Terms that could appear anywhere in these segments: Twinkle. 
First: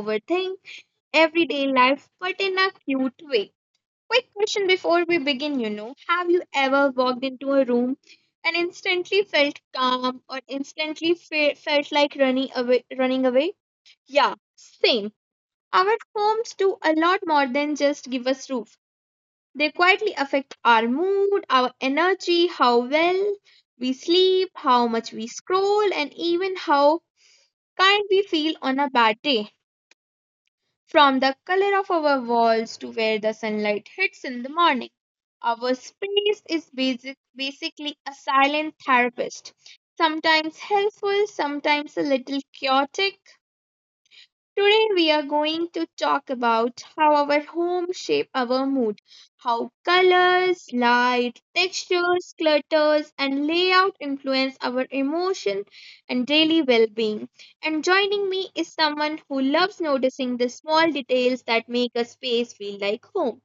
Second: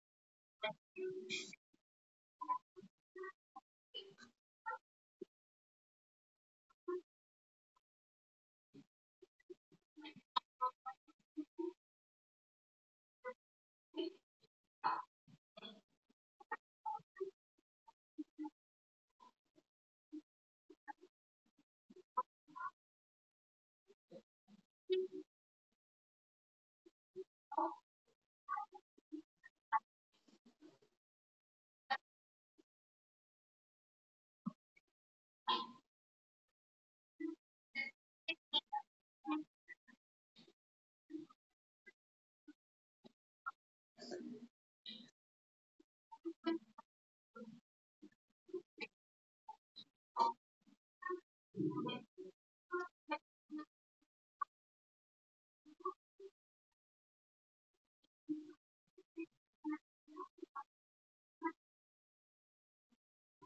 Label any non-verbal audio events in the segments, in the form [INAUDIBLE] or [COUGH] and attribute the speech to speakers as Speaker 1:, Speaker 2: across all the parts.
Speaker 1: overthink everyday life but in a cute way. Quick question before we begin have you ever walked into a room and instantly felt calm or instantly felt like running away? Running away? Yeah, same. Our homes do a lot more than just give us roof, they quietly affect our mood, our energy, how well we sleep, how much we scroll, and even how kind we feel on a bad day. From the color of our walls to where the sunlight hits in the morning, our space is basically a silent therapist. Sometimes helpful, sometimes a little chaotic. Today we are going to talk about how our home shape our mood, how colors, light, textures, clutters and layout influence our emotion and daily well-being. And joining me is someone who loves noticing the small details that make a space feel like home.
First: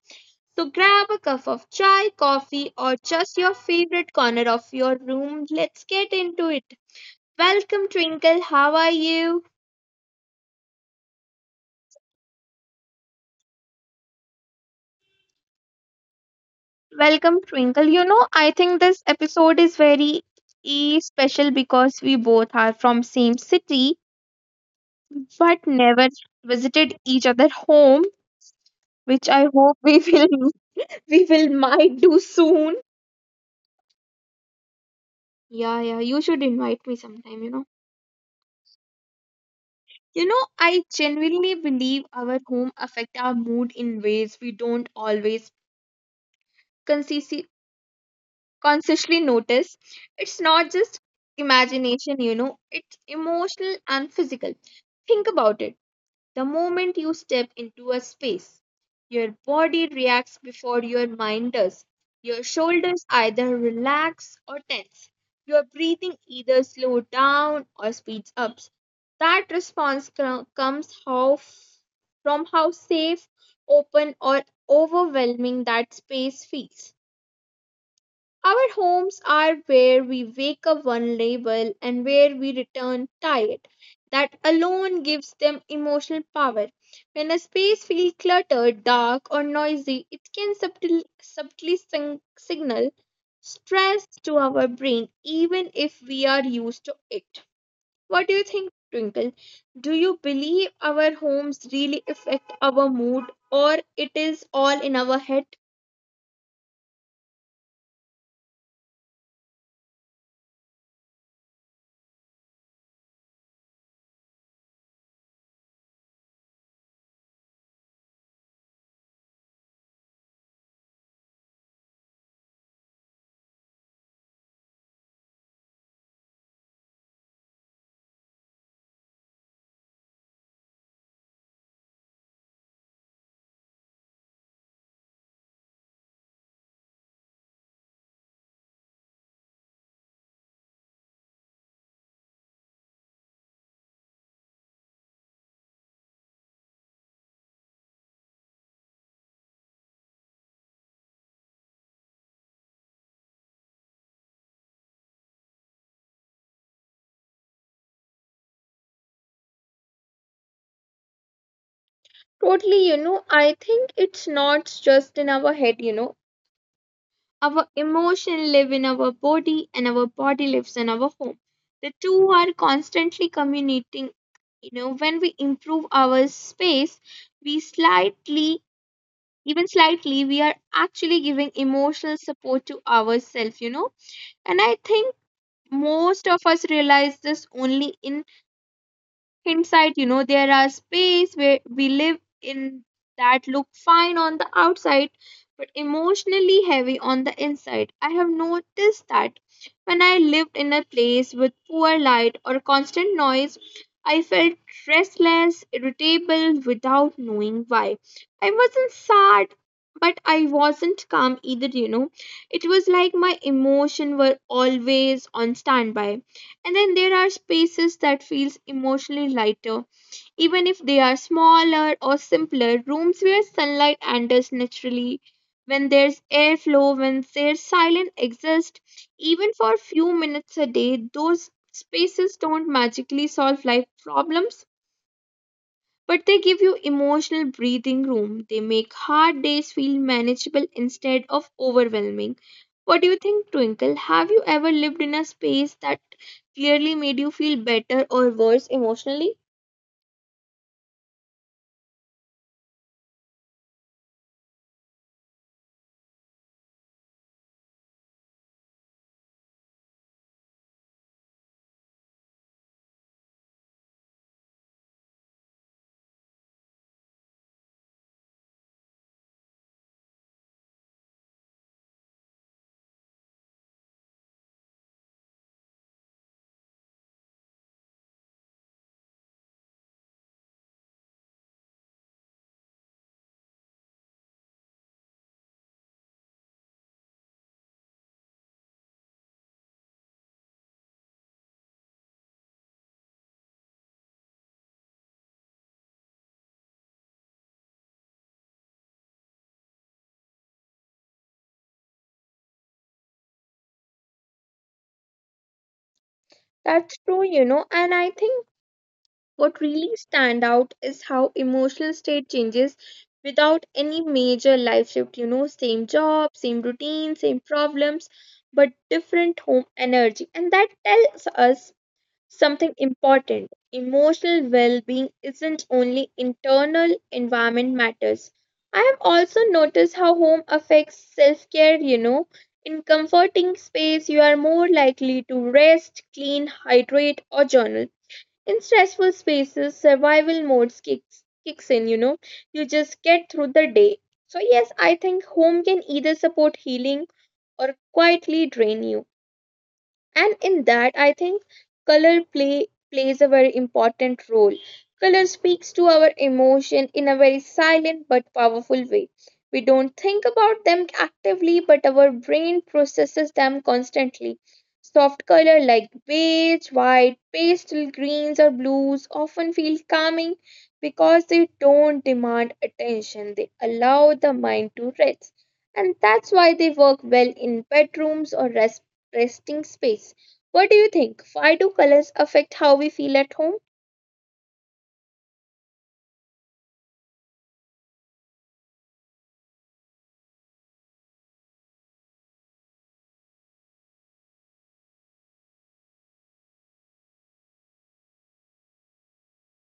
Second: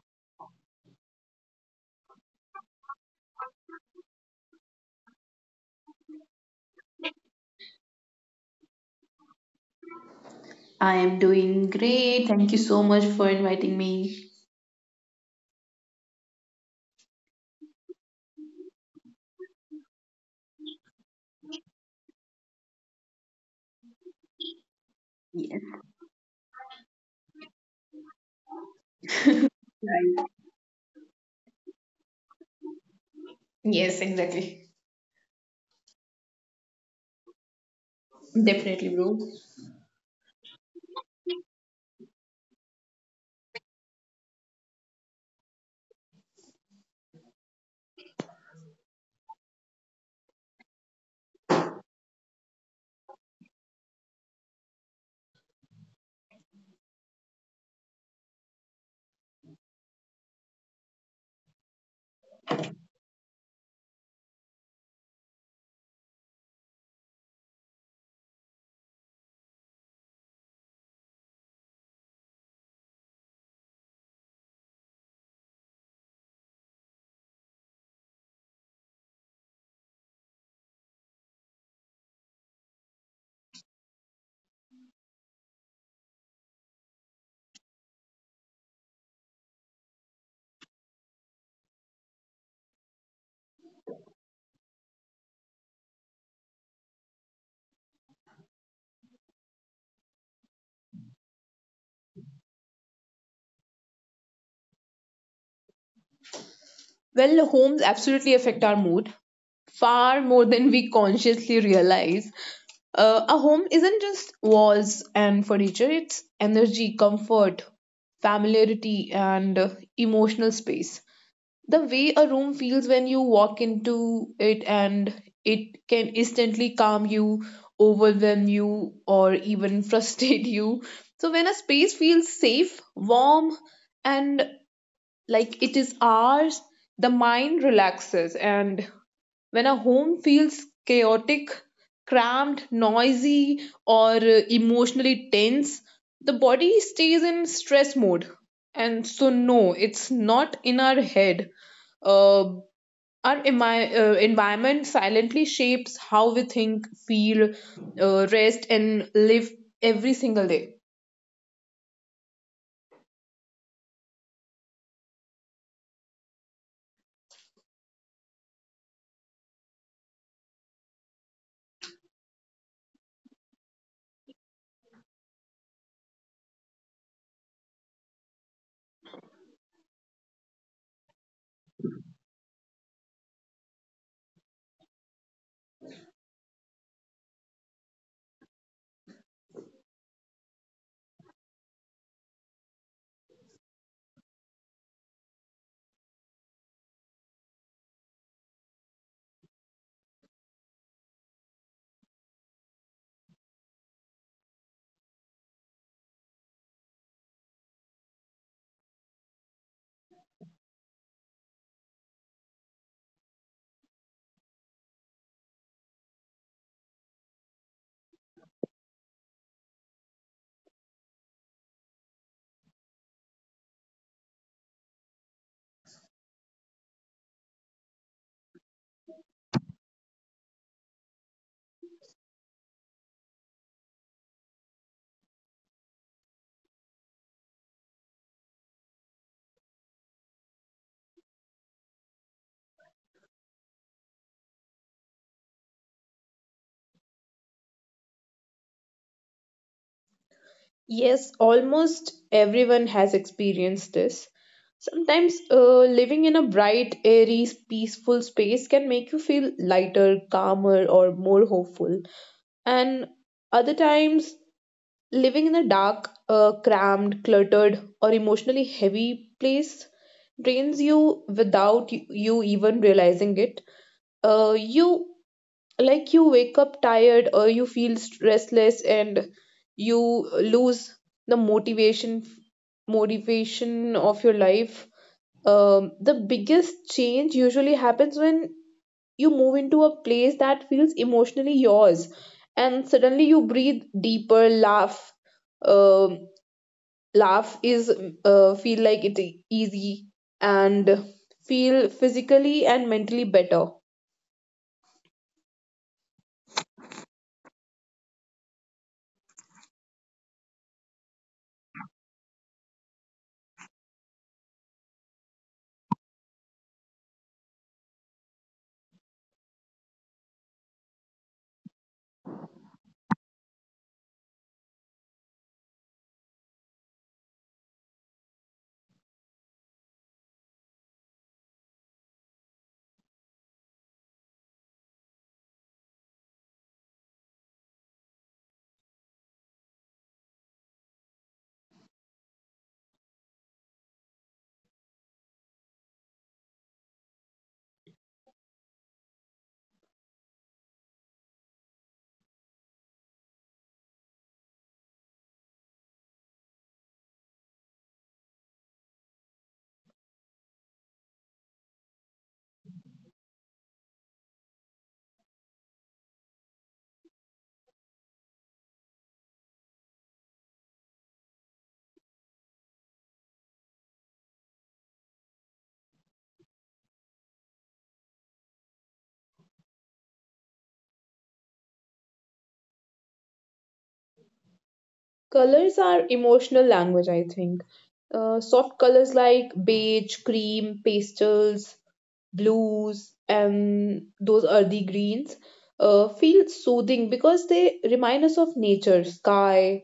Speaker 1: So grab a cup of chai, coffee, or just your favorite corner of your room. Let's get into it. Welcome, Twinkle. How are you?
Speaker 2: I am doing great. Thank you so much for inviting me.
Speaker 1: Welcome, Twinkle. You know, I think this episode is very special because we both are from same city
Speaker 2: Yes,
Speaker 1: but never visited each other home, which I hope we
Speaker 2: I-
Speaker 1: will [LAUGHS] we will might do soon.
Speaker 2: yes, exactly.
Speaker 1: Yeah, yeah, you should invite me sometime, you know.
Speaker 2: Definitely, bro.
Speaker 1: You know, I genuinely believe our home affect our mood in ways we don't always consciously notice. It's not just imagination, you know, it's emotional and physical. Think about it. The moment you step into a space, your body reacts before your mind does. Your shoulders either relax or tense, your breathing either slow down or speeds up. That comes from how safe, open or overwhelming that space feels. Our homes are where we wake up vulnerable and where we return tired. That alone gives them emotional power. When a space feels cluttered, dark, or noisy, it can subtly signal stress to our brain, even if we are used to it. What do you think, Twinkle? Do you believe our homes really affect our mood, or it is all in our head?
Speaker 2: Well, homes absolutely affect our mood far more than we consciously realize. A home isn't just walls and furniture, it's energy, comfort, familiarity, and emotional space. The way a room feels when you walk into it, and it can instantly calm you, overwhelm you, or even [LAUGHS] frustrate you. So when a space feels safe, warm, and like it is ours, the mind relaxes. And when a home feels chaotic, cramped, noisy, or emotionally tense, the body stays in stress mode. And so, no, it's not in our head. Uh, our emi- uh, environment silently shapes how we think, feel, rest, and live every single day.
Speaker 1: Totally, you know, I think it's not just in our head, you know. Our emotion live in our body and our body lives in our home. The two are constantly communicating, you know, when we improve our space, we slightly, even slightly, we are actually giving emotional support to ourselves, you know. And I think most of us realize this only in inside, you know, there are space where we live in that look fine on the outside, but emotionally heavy on the inside. I have noticed that when I lived in a place with poor light or constant noise, I felt restless, irritable without knowing why. I wasn't sad, but I wasn't calm either, you know. It was like my emotion were always on standby. And then there are spaces that feels emotionally lighter, even if they are smaller or simpler, rooms where sunlight enters naturally, when there's airflow, when there's silent exist, even for a few minutes a day. Those spaces don't magically solve life problems, but they give you emotional breathing room. They make hard days feel manageable instead of overwhelming. What do you think, Twinkle? Have you ever lived in a space that clearly made you feel better or worse emotionally?
Speaker 2: Yes, almost everyone has experienced this. Sometimes living in a bright, airy, peaceful space can make you feel lighter, calmer, or more hopeful. And other times, living in a dark, cramped, cluttered, or emotionally heavy place drains you without you even realizing it. You, like, you wake up tired, or you feel restless, and you lose the motivation, motivation of your life. Um, the biggest change usually happens when you move into a place that feels emotionally yours, and suddenly you breathe deeper, laugh. Um, laugh is uh, feel like it's easy, and feel physically and mentally better.
Speaker 1: That's true, you know, and I think what really stand out is how emotional state changes without any major life shift, you know, same job, same routine, same problems, but different home energy. And that tells us something important. Emotional well being isn't only internal, environment matters. I have also noticed how home affects self care, you know. In comforting space, you are more likely to rest, clean, hydrate, or journal. In stressful spaces, survival modes kicks in, you know. You just get through the day. So, yes, I think home can either support healing or quietly drain you. And in that, I think color plays a very important role. Color speaks to our emotion in a very silent but powerful way. We don't think about them actively, but our brain processes them constantly. Soft color like beige, white, pastel greens or blues often feel calming because they don't demand attention, they allow the mind to rest. And that's why they work well in bedrooms or resting space. What do you think? Why do colors affect how we feel at home?
Speaker 2: Colors are emotional language, I think. Soft colors like beige, cream, pastels, blues, and those earthy greens feel soothing because they remind us of nature, sky,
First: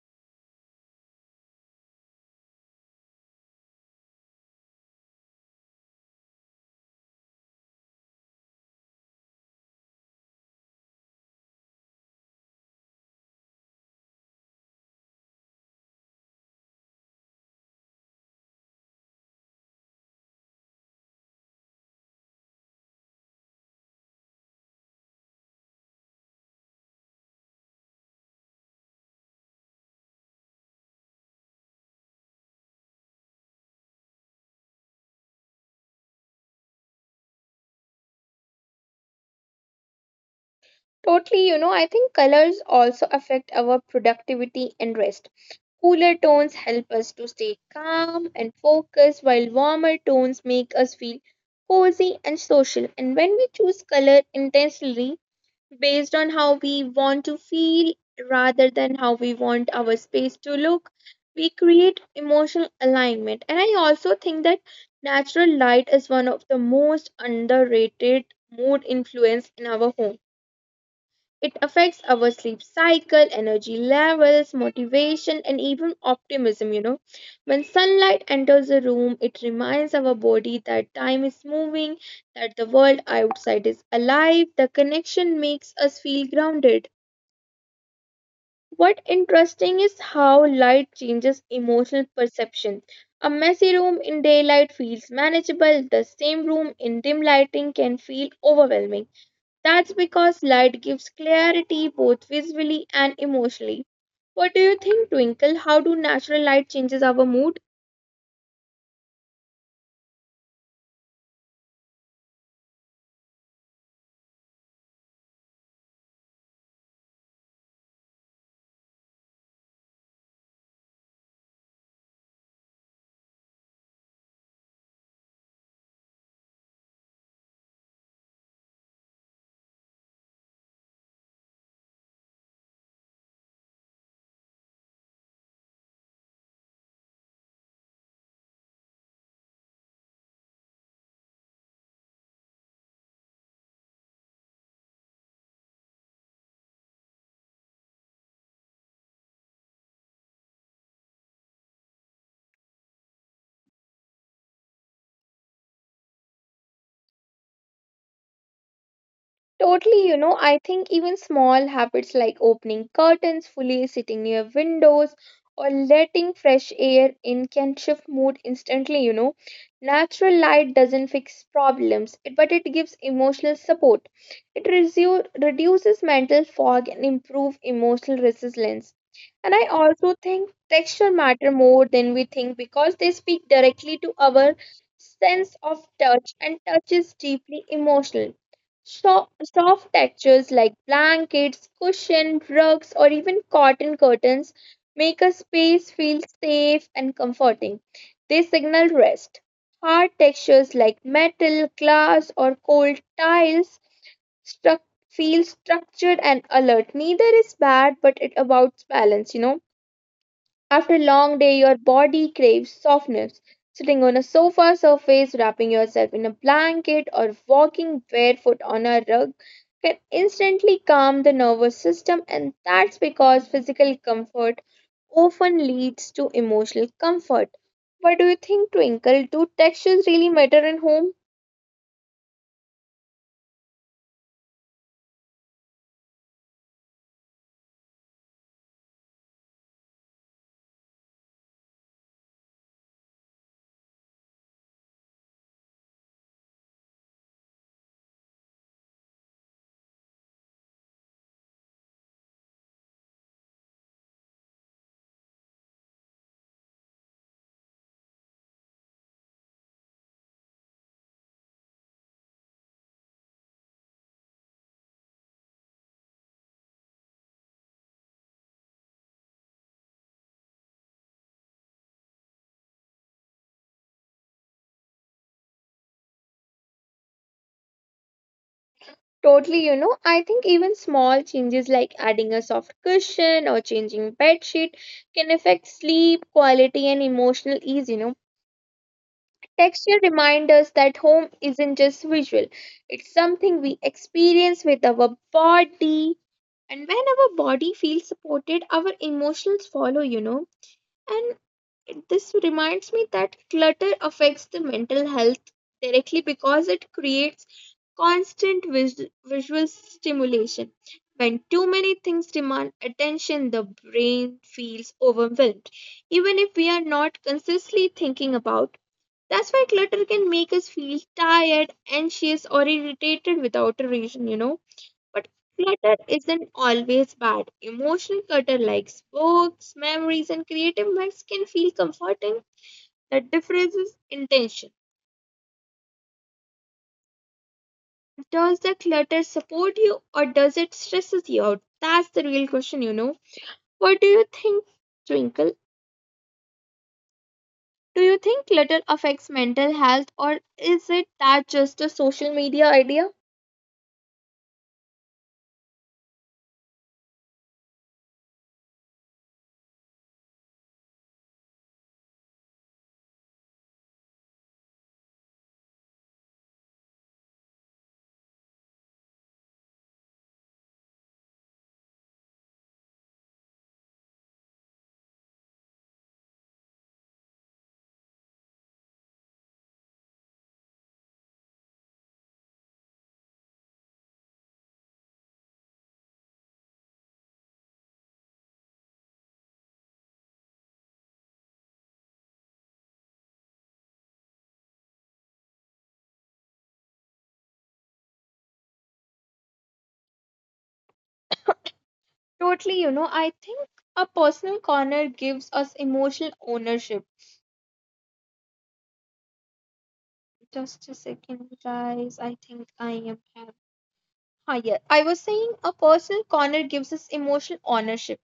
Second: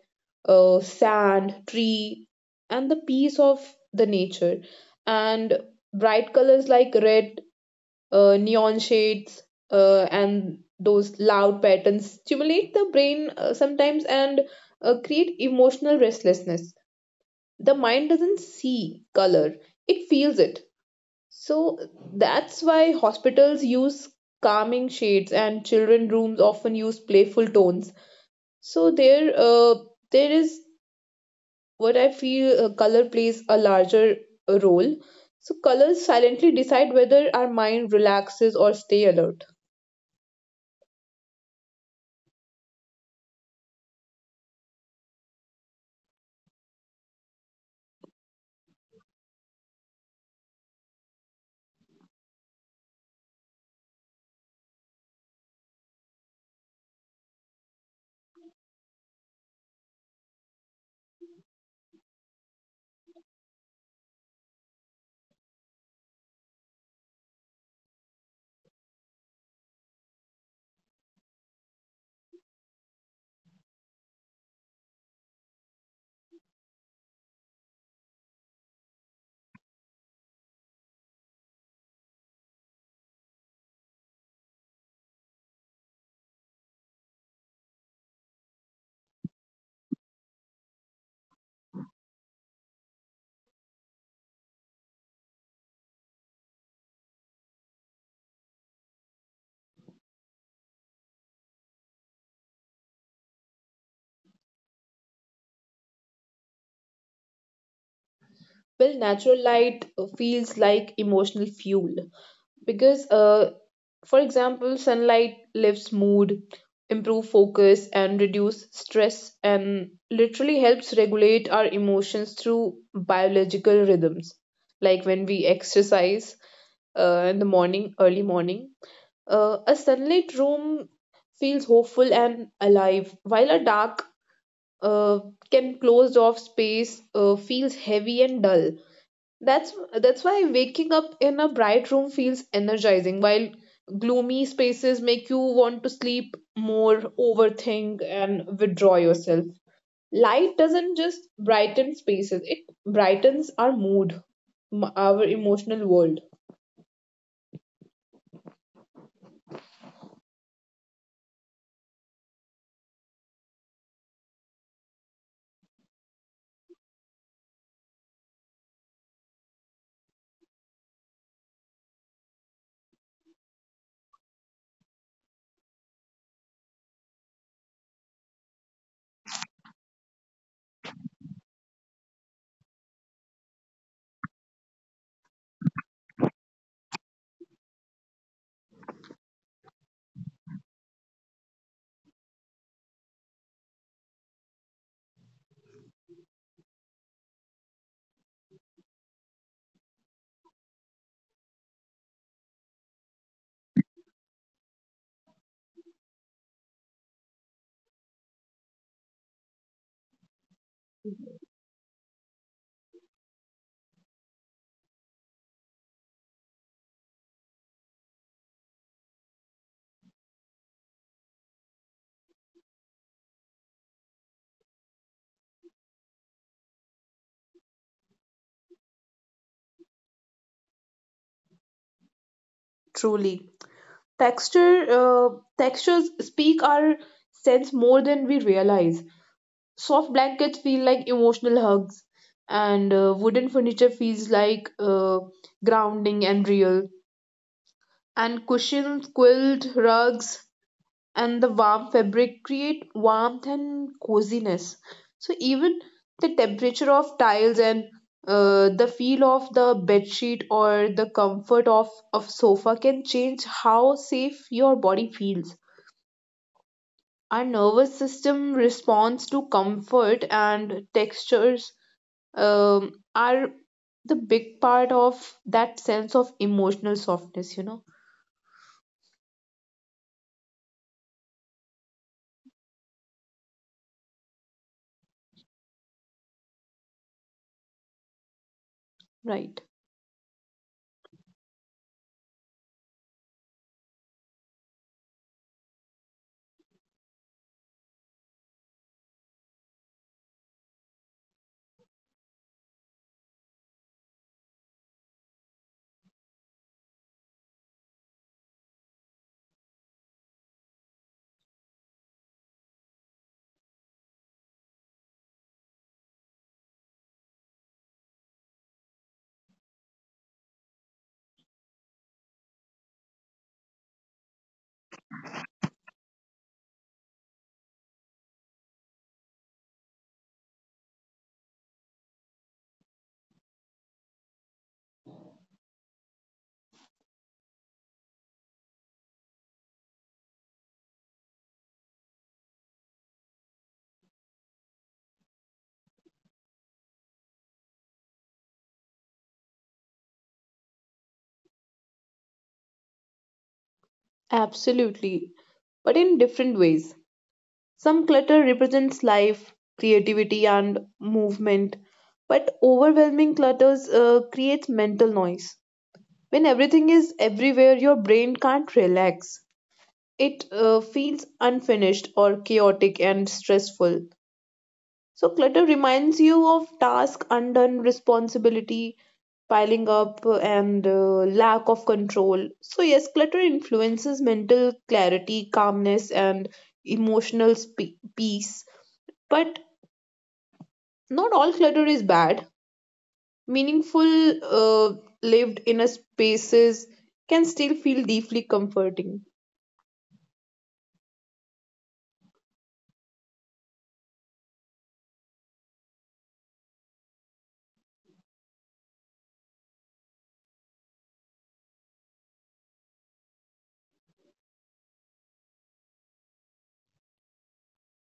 Speaker 2: sand, tree, and the peace of the nature. And bright colors like red, neon shades, and those loud patterns stimulate the brain sometimes, and create emotional restlessness. The mind doesn't see color, it feels it. So that's why hospitals use calming shades, and children rooms often use playful tones. So there uh, there is what I feel. Color plays a larger role. So colors silently decide whether our mind relaxes or stay alert.
Speaker 1: Totally, you know, I think colors also affect our productivity and rest. Cooler tones help us to stay calm and focused, while warmer tones make us feel cozy and social. And when we choose color intentionally, based on how we want to feel rather than how we want our space to look. We create emotional alignment. And I also think that natural light is one of the most underrated mood influence in our home. It affects our sleep cycle, energy levels, motivation, and even optimism. You know, when sunlight enters a room, it reminds our body that time is moving, that the world outside is alive. The connection makes us feel grounded. What interesting is how light changes emotional perception. A messy room in daylight feels manageable, the same room in dim lighting can feel overwhelming. That's because light gives clarity both visually and emotionally. What do you think, Twinkle? How do natural light changes our mood?
Speaker 2: Well, natural light feels like emotional fuel, because for example, sunlight lifts mood, improve focus, and reduce stress, and literally helps regulate our emotions through biological rhythms. Like when we exercise in the morning, early morning, a sunlit room feels hopeful and alive, while a dark, uh, can closed off space feels heavy and dull. That's that's why waking up in a bright room feels energizing, while gloomy spaces make you want to sleep more, overthink, and withdraw yourself. Light doesn't just brighten spaces, it brightens our mood, our emotional world.
Speaker 1: Totally, you know, I think even small habits like opening curtains fully, sitting near windows, or letting fresh air in can shift mood instantly, you know. Natural light doesn't fix problems, it- but it gives emotional support. It reduces mental fog and improve emotional resilience. And I also think texture matter more than we think because they speak directly to our sense of touch, and touch is deeply emotional. Soft textures like blankets, cushion, rugs, or even cotton curtains make a space feel safe and comforting. They signal rest. Hard textures like metal, glass, or cold tiles feel structured and alert. Neither is bad, but it about balance, you know. After a long day, your body craves softness. Sitting on a sofa surface, wrapping yourself in a blanket, or walking barefoot on a rug can instantly calm the nervous system, and that's because physical comfort often leads to emotional comfort. What do you think, Twinkle? Do textures really matter in home?
Speaker 2: Truly. Texture uh, textures speak our sense more than we realize. Soft blankets feel like emotional hugs, and wooden furniture feels like grounding and real. And cushions, quilt, rugs, and the warm fabric create warmth and coziness. So even the temperature of tiles, and the feel of the bedsheet, or the comfort of sofa can change how safe your body feels. Our nervous system responds to comfort, and textures are the big part of that sense of emotional softness, you know?
Speaker 1: Totally, you know, I think even small changes like adding a soft cushion or changing bed sheet can affect sleep quality and emotional ease, you know.
Speaker 2: Right.
Speaker 1: Texture reminds us that home isn't just visual, it's something we experience with our body. And when our body feels supported, our emotions follow, you know. And it- this reminds me that clutter affects the mental health directly because it creates constant visual stimulation. When too many things demand attention, the brain feels overwhelmed, even if we are not consciously thinking about that's why clutter can make us feel tired, anxious, or irritated without a reason, you know. But clutter isn't always bad. Emotional clutter, like books, memories, and creative mess, can feel comforting. The difference is intention. Does the clutter support you or does it stresses you out? That's the real question, you know. What do you think, Twinkle? Do you think clutter affects mental health or is it that just a social media idea?
Speaker 2: Absolutely. But in different ways. Some clutter represents life, creativity, and movement, but overwhelming clutters creates mental noise. When everything is everywhere, your brain can't relax. It feels unfinished or chaotic and stressful. So clutter reminds you of task undone, responsibility piling up, and lack of control. So yes, clutter influences mental clarity, calmness, and emotional peace. But not all clutter is bad. Meaningful uh, lived inner spaces can still feel deeply comforting.
Speaker 1: Totally, you know, I think a personal corner gives us emotional ownership. Just a second, guys. I think I am. Have- Ah, yeah. I was saying a personal corner gives us emotional ownership.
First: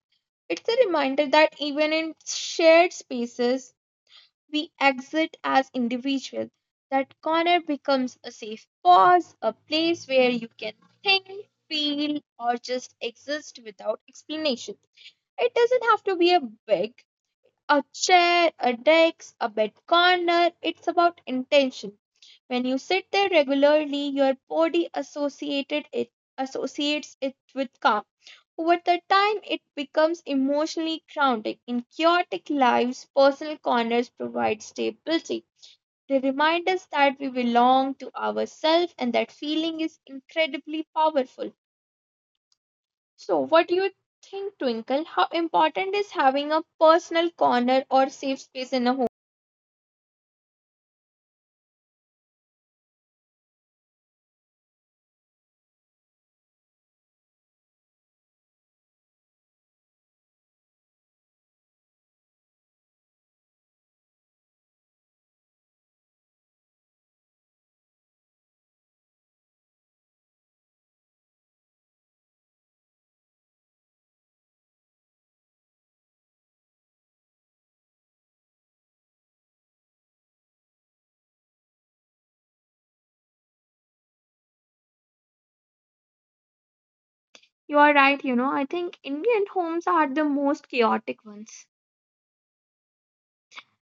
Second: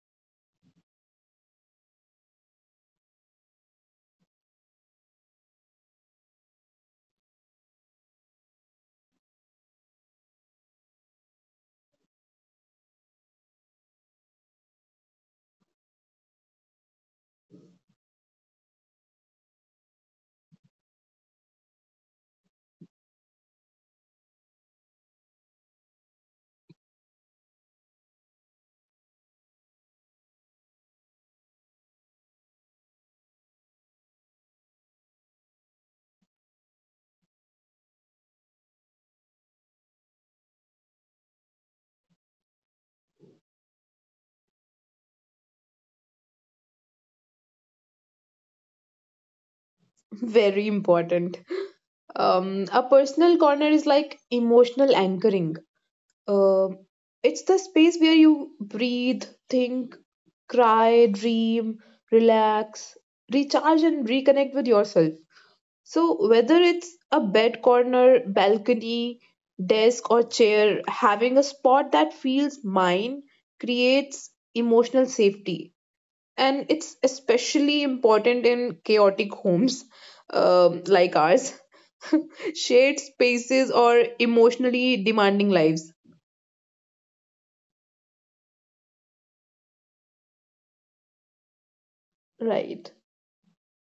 Speaker 1: It's a reminder that even in shared spaces, we exit as individuals. That corner becomes a safe pause, a place where you can think, feel, or just exist without explanation. It doesn't have to be a big, a chair, a desk, a bed corner. It's about intention. When you sit there regularly, your body associated it associates it with calm. Over the time, it becomes emotionally grounding. In chaotic lives, personal corners provide stability. They remind us that we belong to ourselves, and that feeling is incredibly powerful. So, what do you think, Twinkle? How important is having a personal corner or safe space in a home?
Speaker 2: [LAUGHS] Very important. A personal corner is like emotional anchoring. Um, it's the space where you breathe, think, cry, dream, relax, recharge, and reconnect with yourself. So, whether it's a bed corner, balcony, desk, or chair, having a spot that feels mine creates emotional safety. And it's especially important in chaotic homes, like ours, [LAUGHS] shared spaces, or emotionally demanding lives.
Speaker 1: You are right, you know. I think Indian homes are the most chaotic ones.
Speaker 2: Right.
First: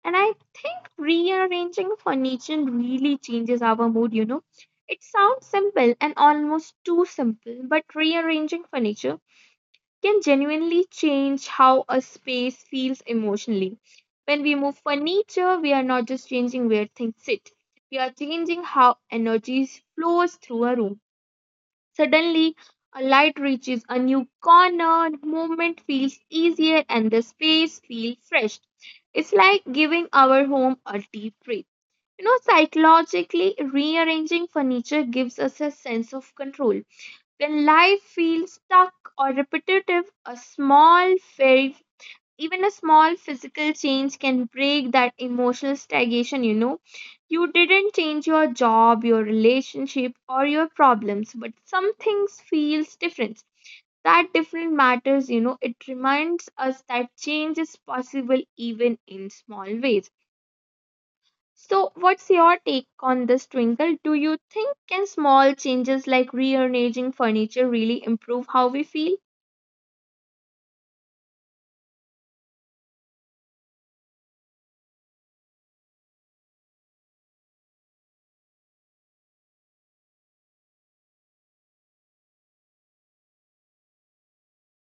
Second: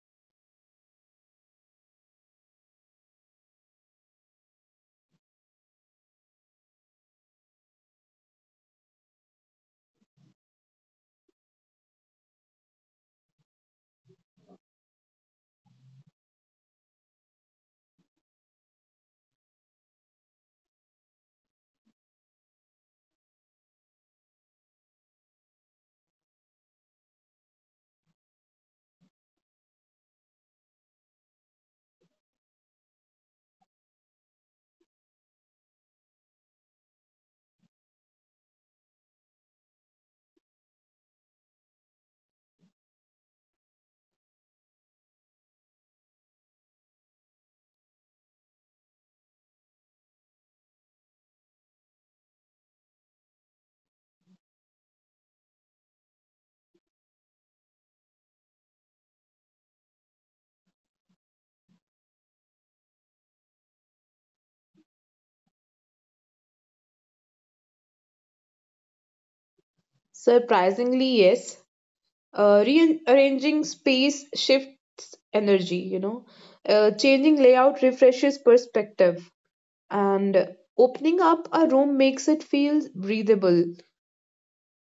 Speaker 1: And I think rearranging furniture really changes our mood, you know. It sounds simple and almost too simple, but rearranging furniture can genuinely change how a space feels emotionally. When we move furniture, we are not just changing where things sit, we are changing how energy flows through a room. Suddenly, a light reaches a new corner, movement feels easier, and the space feels fresh. It's like giving our home a deep breath. You know, psychologically, rearranging furniture gives us a sense of control. When life feels stuck or repetitive, a small, very even a small physical change can break that emotional stagnation. You know, you didn't change your job, your relationship, or your problems, but some things feels different. That different matters, you know, it reminds us that change is possible even in small ways. So what's your take on this, Twinkle? Do you think can small changes like rearranging furniture really improve how we feel?
Speaker 2: Surprisingly, yes. Rearranging space shifts energy, you know. Changing layout refreshes perspective, and opening up a room makes it feel breathable.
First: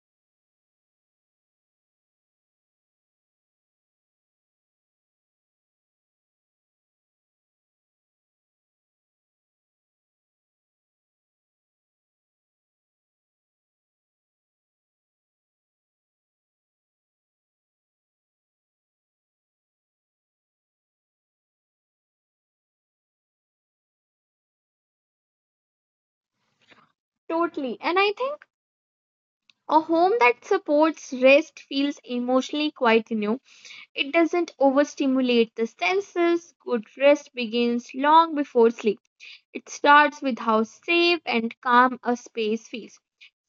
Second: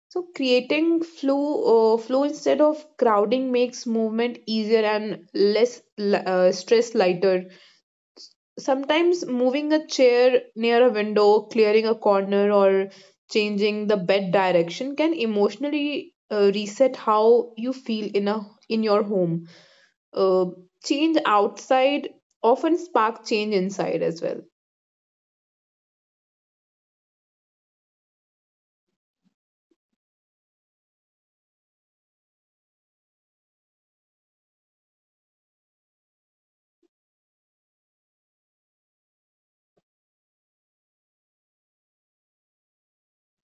Speaker 2: So creating flow, flow instead of crowding makes movement easier and stress lighter. Sometimes moving a chair near a window, clearing a corner, or changing the bed direction can emotionally reset how you feel in a in your home. Uh, Change outside often spark change inside as well.
Speaker 1: Totally, and I think a home that supports rest feels emotionally quite new. It doesn't overstimulate the senses. Good rest begins long before sleep. It starts with how safe and calm a space feels.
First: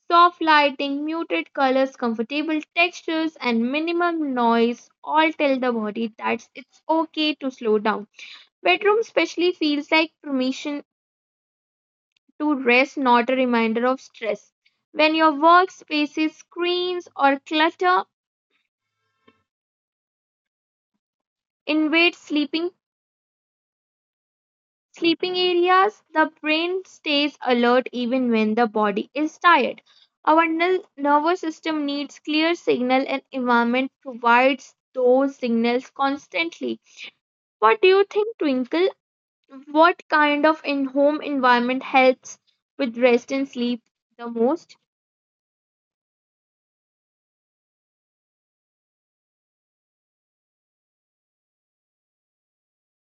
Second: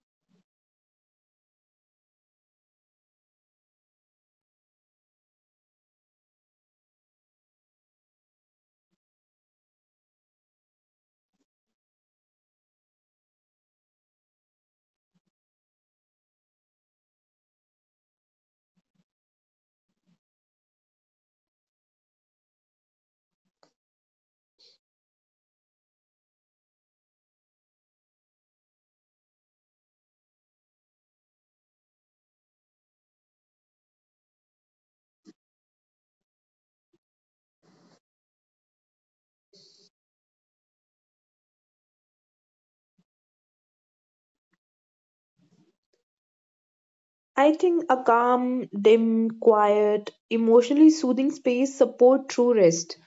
Speaker 1: Soft lighting, muted colors, comfortable textures, and minimum noise all tell the body that it's okay to slow down. Bedroom especially feels like permission to rest, not a reminder of stress. When your workspace is screens or clutter, invade sleeping areas, the brain stays alert even when the body is tired. Our nervous system needs clear signal and environment provides those signals constantly. What do you think, Twinkle? What kind of in home environment helps with rest and sleep the most?
Speaker 2: I think a calm, dim, quiet, emotionally soothing space support true rest.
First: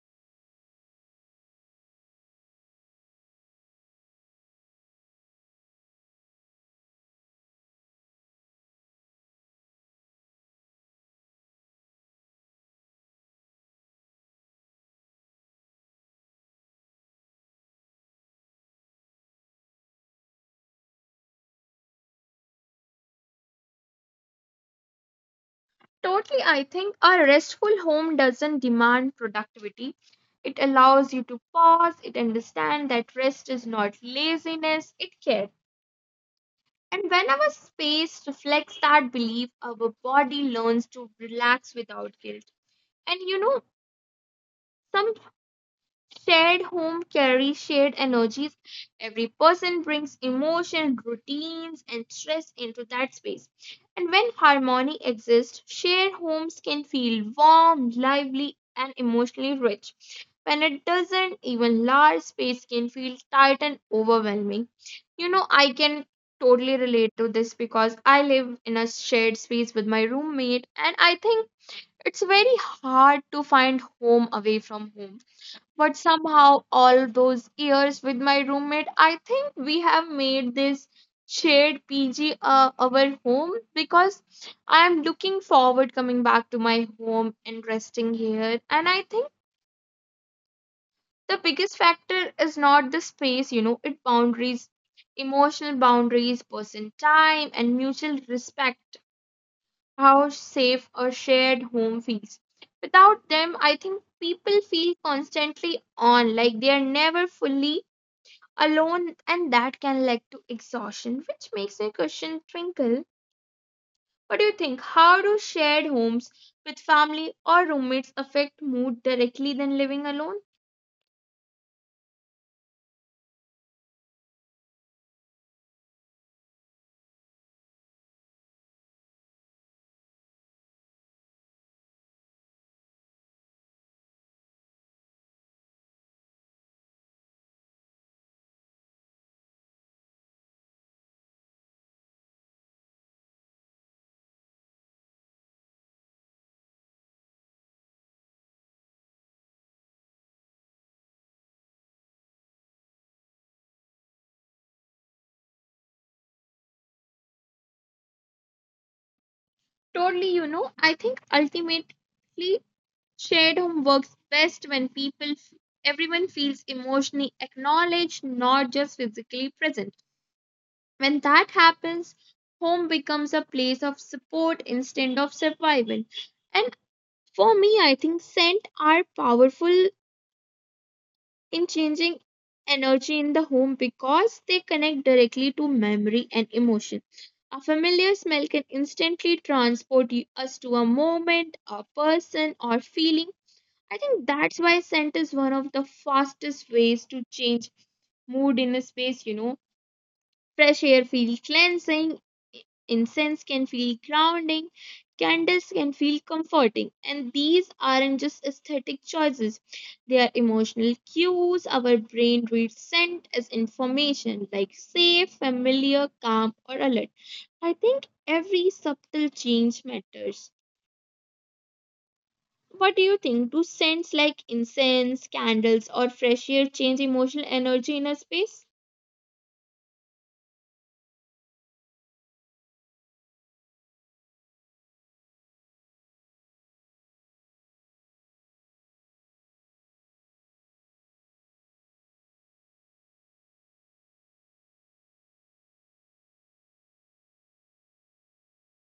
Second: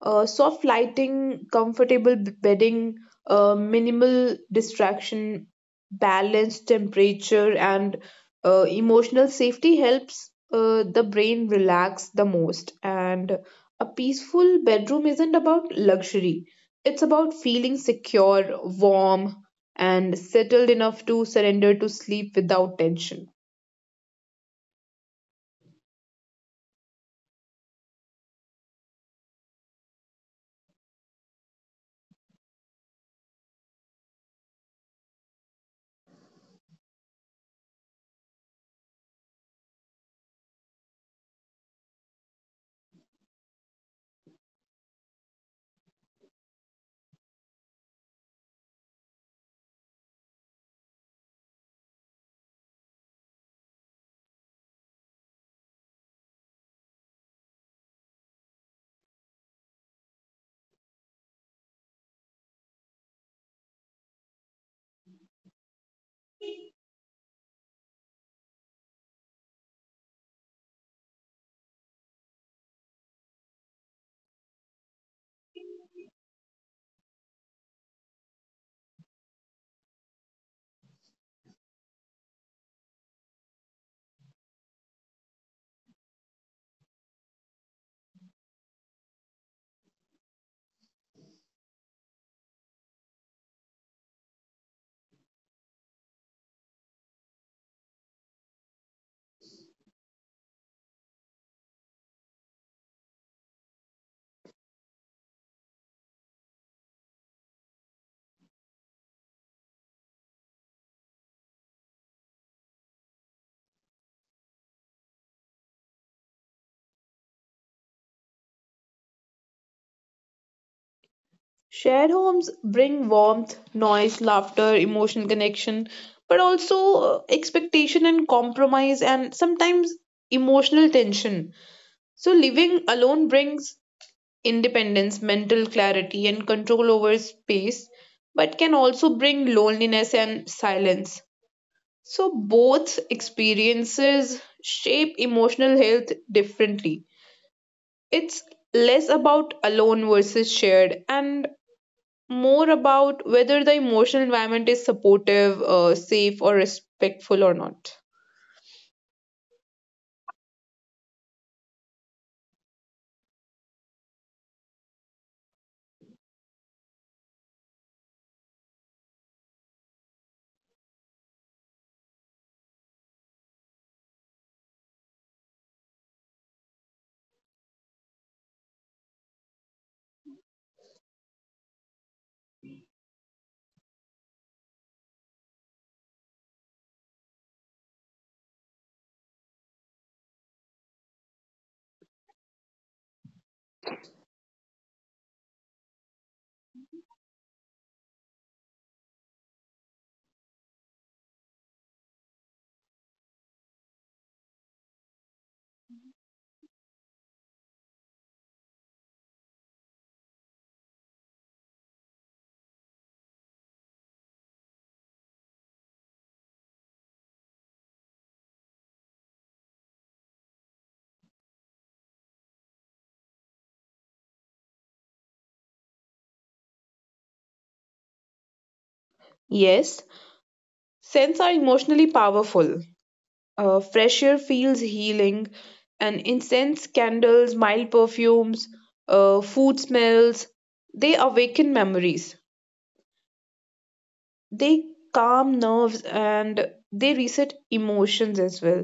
Speaker 2: Soft lighting, comfortable bedding, minimal distraction, balanced temperature, and emotional safety helps the brain relax the most. And a peaceful bedroom isn't about luxury, it's about feeling secure, warm, and settled enough to surrender to sleep without tension.
Speaker 1: Totally, I think a restful home doesn't demand productivity. It allows you to pause, it understands that rest is not laziness, it cares. And when our space reflects that belief, our body learns to relax without guilt. And you know, some shared home carries shared energies. Every person brings emotion, routines, and stress into that space. And when harmony exists, shared homes can feel warm, lively, and emotionally rich. When it doesn't, even large space can feel tight and overwhelming. You know, I can totally relate to this because I live in a shared space with my roommate, and I think it's very hard to find home away from home, but somehow, all those years with my roommate, I think we have made this shared PG our home, because I am looking forward coming back to my home and resting here. And I think the biggest factor is not the space, you know, it boundaries, emotional boundaries, person time, and mutual respect. How safe a shared home feels. Without them, I think people feel constantly on, like they are never fully alone, and that can lead to exhaustion, which makes my question, Twinkle, what do you think, how do shared homes with family or roommates affect mood directly than living alone?
Speaker 2: Shared homes bring warmth, noise, laughter, emotional connection, but also expectation and compromise, and sometimes emotional tension. So, living alone brings independence, mental clarity, and control over space, but can also bring loneliness and silence. So, both experiences shape emotional health differently. It's less about alone versus shared, and more about whether the emotional environment is supportive, safe, or respectful or not.
Speaker 1: Totally, you know, I think ultimately shared home works best when everyone feels emotionally acknowledged, not just physically present. When that happens, home becomes a place of support instead of survival. And for me, I think scent are powerful in changing energy in the home, because they connect directly to memory and emotion. A familiar smell can instantly transport us to a moment, a person, or feeling. I think that's why scent is one of the fastest ways to change mood in a space, you know. Fresh air feels cleansing. Incense can feel grounding, candles can feel comforting, and these aren't just aesthetic choices. They are emotional cues. Our brain reads scent as information like safe, familiar, calm, or alert. I think every subtle change matters. What do you think? Do scents like incense, candles, or fresh air change emotional energy in a space?
Speaker 2: Yes, scents are emotionally powerful. Fresh air feels healing, and incense, candles, mild perfumes, food smells, they awaken memories. They calm nerves, and they reset emotions as well.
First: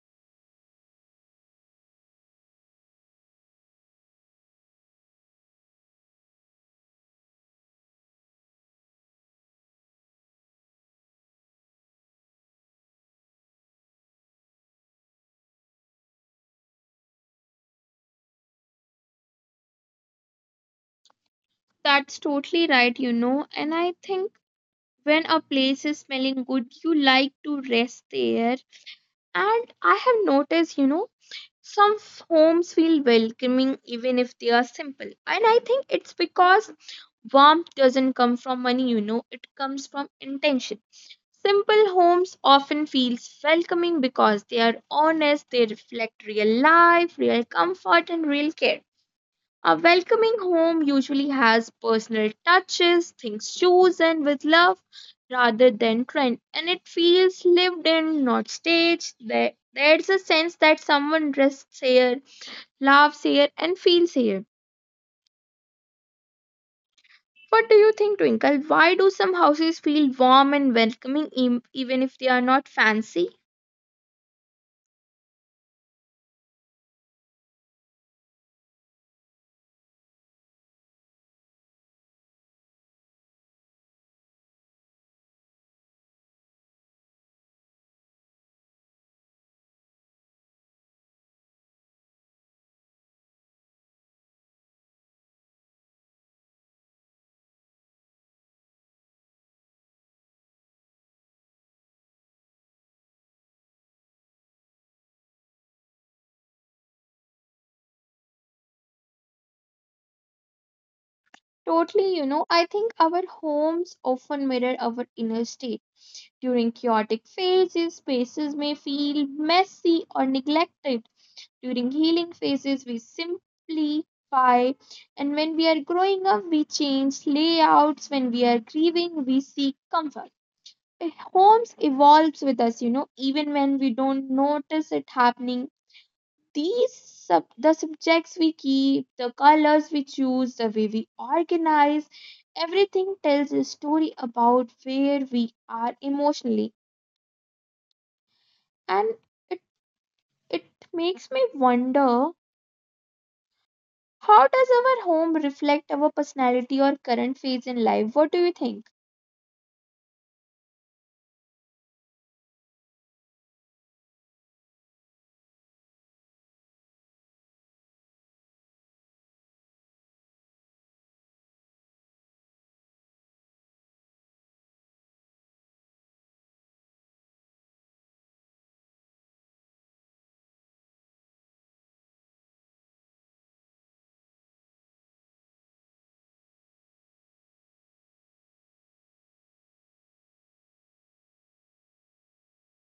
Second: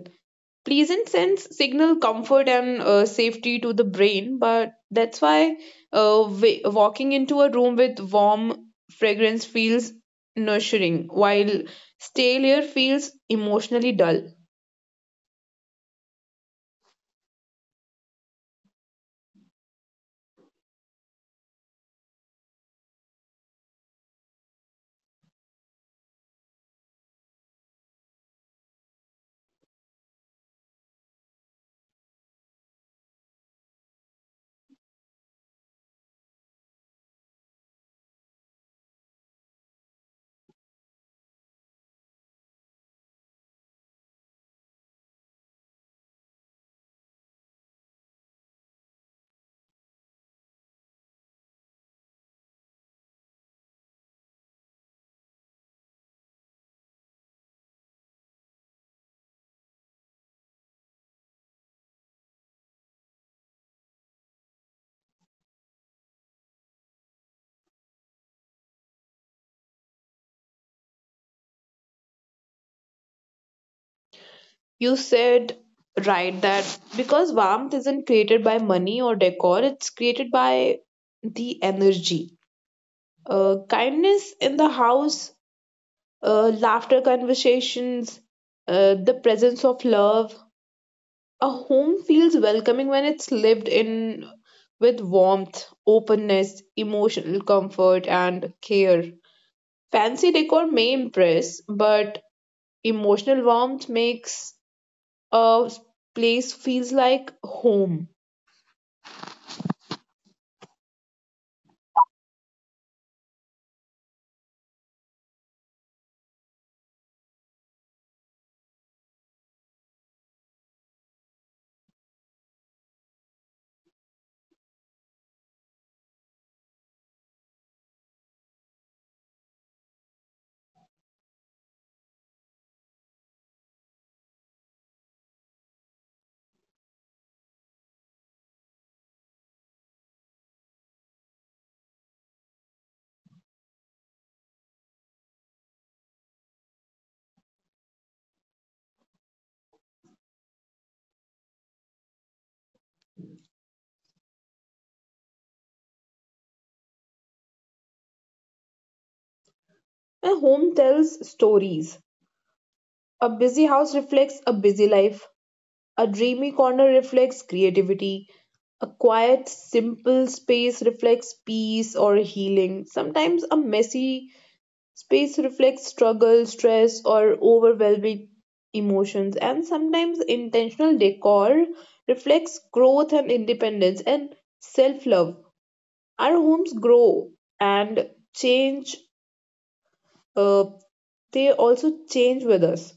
Speaker 2: Pleasant scents signal comfort and safety to the brain, but that's why walking into a room with warm fragrance feels nurturing, while stale air feels emotionally dull.
Speaker 1: That's totally right, you know, and I think when a place is smelling good, you like to rest there. And I have noticed, you know, some homes feel welcoming even if they are simple. And I think it's because warmth doesn't come from money, you know, it comes from intention. Simple homes often feels welcoming because they are honest, they reflect real life, real comfort and real care. A welcoming home usually has personal touches, things chosen with love rather than trend, and it feels lived in, not staged. There's a sense that someone rests here, laughs here, and feels here. What do you think, Twinkle? Why do some houses feel warm and welcoming, even if they are not fancy?
Speaker 2: You said right, that because warmth isn't created by money or decor, it's created by the energy, kindness in the house, laughter, conversations, the presence of love. A home feels welcoming when it's lived in with warmth, openness, emotional comfort, and care. Fancy decor may impress, but emotional warmth makes a place feels like home.
Speaker 1: Totally, you know, I think our homes often mirror our inner state. During chaotic phases, spaces may feel messy or neglected. During healing phases, we simplify. And when we are growing up, we change layouts. When we are grieving, we seek comfort. Homes evolves with us, you know, even when we don't notice it happening. The subjects we keep, the colors we choose, the way we organize, everything tells a story about where we are emotionally. And it it makes me wonder, how does our home reflect our personality or current phase in life? What do you think?
Speaker 2: And home tells stories. A busy house reflects a busy life. A dreamy corner reflects creativity. A quiet, simple space reflects peace or healing. Sometimes a messy space reflects struggle, stress, or overwhelming emotions, and sometimes intentional decor reflects growth and independence and self love. Our homes grow and change, uh, they also change with us.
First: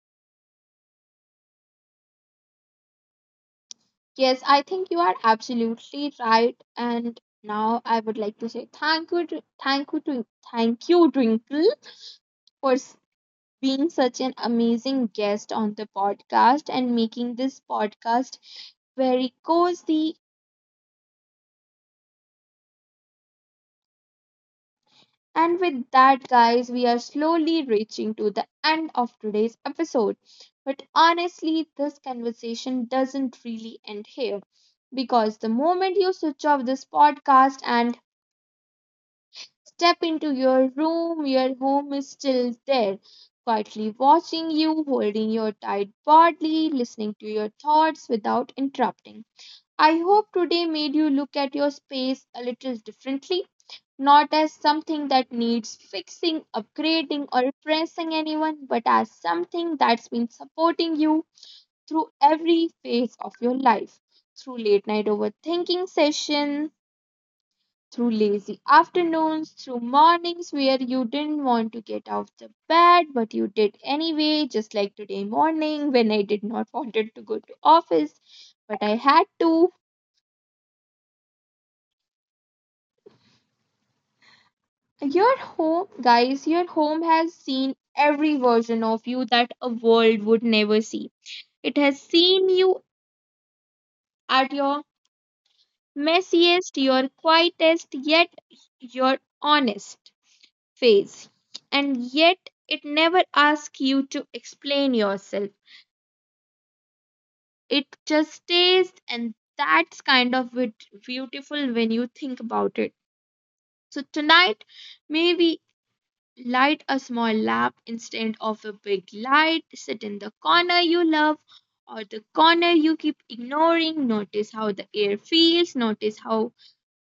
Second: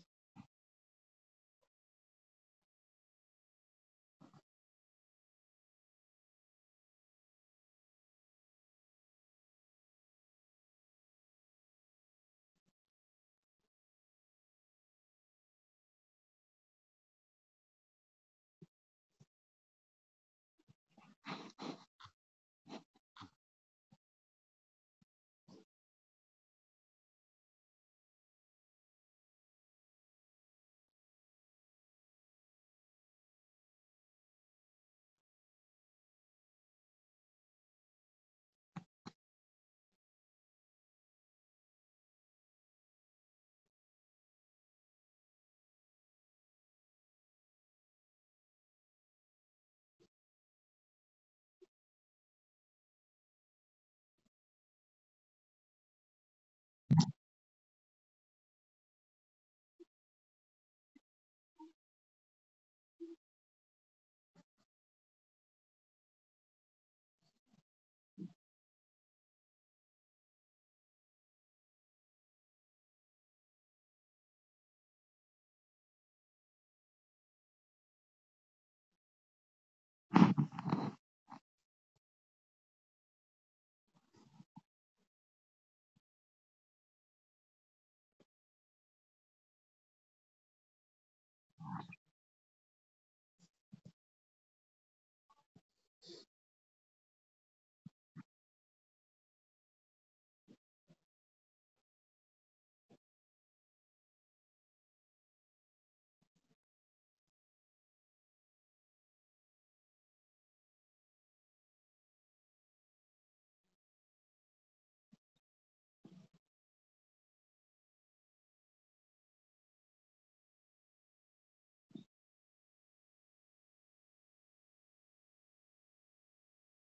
Speaker 1: Yes, I think you are absolutely right. And now I would like to say thank you, Twinkle, for being such an amazing guest on the podcast and making this podcast very cozy. And with that, guys, we are slowly reaching to the end of today's episode. But honestly, this conversation doesn't really end here, because the moment you switch off this podcast and step into your room, your home is still there, quietly watching you, holding your tight body, listening to your thoughts without interrupting. I hope today made you look at your space a little differently, not as something that needs fixing, upgrading, or impressing anyone, but as something that's been supporting you through every phase of your life. Through late night overthinking sessions, through lazy afternoons, through mornings where you didn't want to get out of the bed, but you did anyway, just like today morning when I did not [LAUGHS] wanted to go to office, but I had to. Your home, guys, your home has seen every version of you that a world would never see. It has seen you at your messiest, your quietest, yet your honest phase. And yet it never asks you to explain yourself. It just stays, and that's kind of beautiful when you think about it. So tonight, maybe light a small lamp instead of a big light. Sit in the corner you love or the corner you keep ignoring. Notice how the air feels. Notice how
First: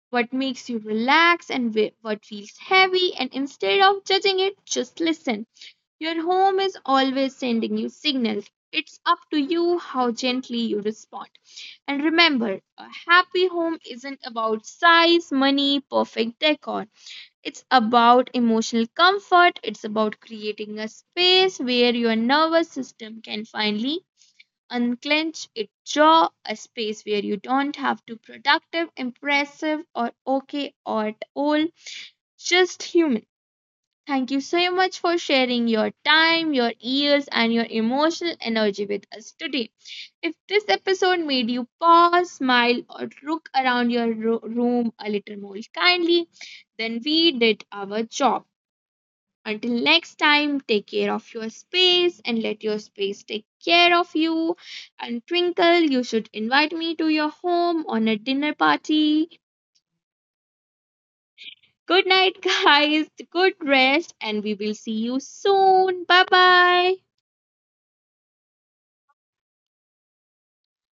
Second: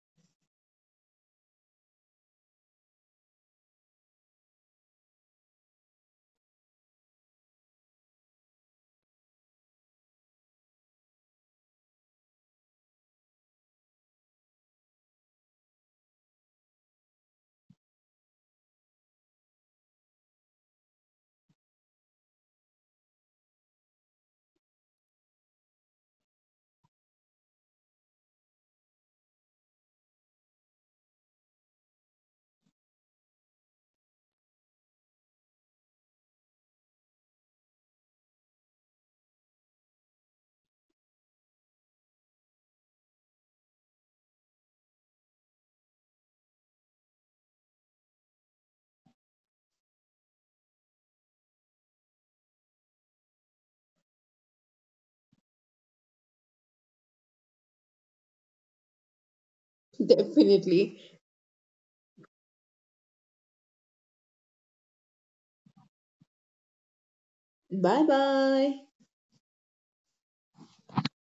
Speaker 1: what makes you relax and what feels heavy. And instead of judging it, just listen. Your home is always sending you signals. It's up to you how gently you respond. And remember, a happy home isn't about size, money, perfect decor. It's about emotional comfort, it's about creating a space where your nervous system can finally unclench its jaw, a space where you don't have to productive, impressive, or okay or at all, just human. Thank you so much for sharing your time, your ears, and your emotional energy with us today. If this episode made you pause, smile, or look around your room a little more kindly, then we did our job. Until next time, take care of your space and let your space take care of you. And Twinkle, you should invite me to your home on a dinner party.
Speaker 2: Definitely.
Speaker 1: Good night, [LAUGHS] guys. Good rest, and we will see you soon. Bye bye.
Speaker 2: Bye bye.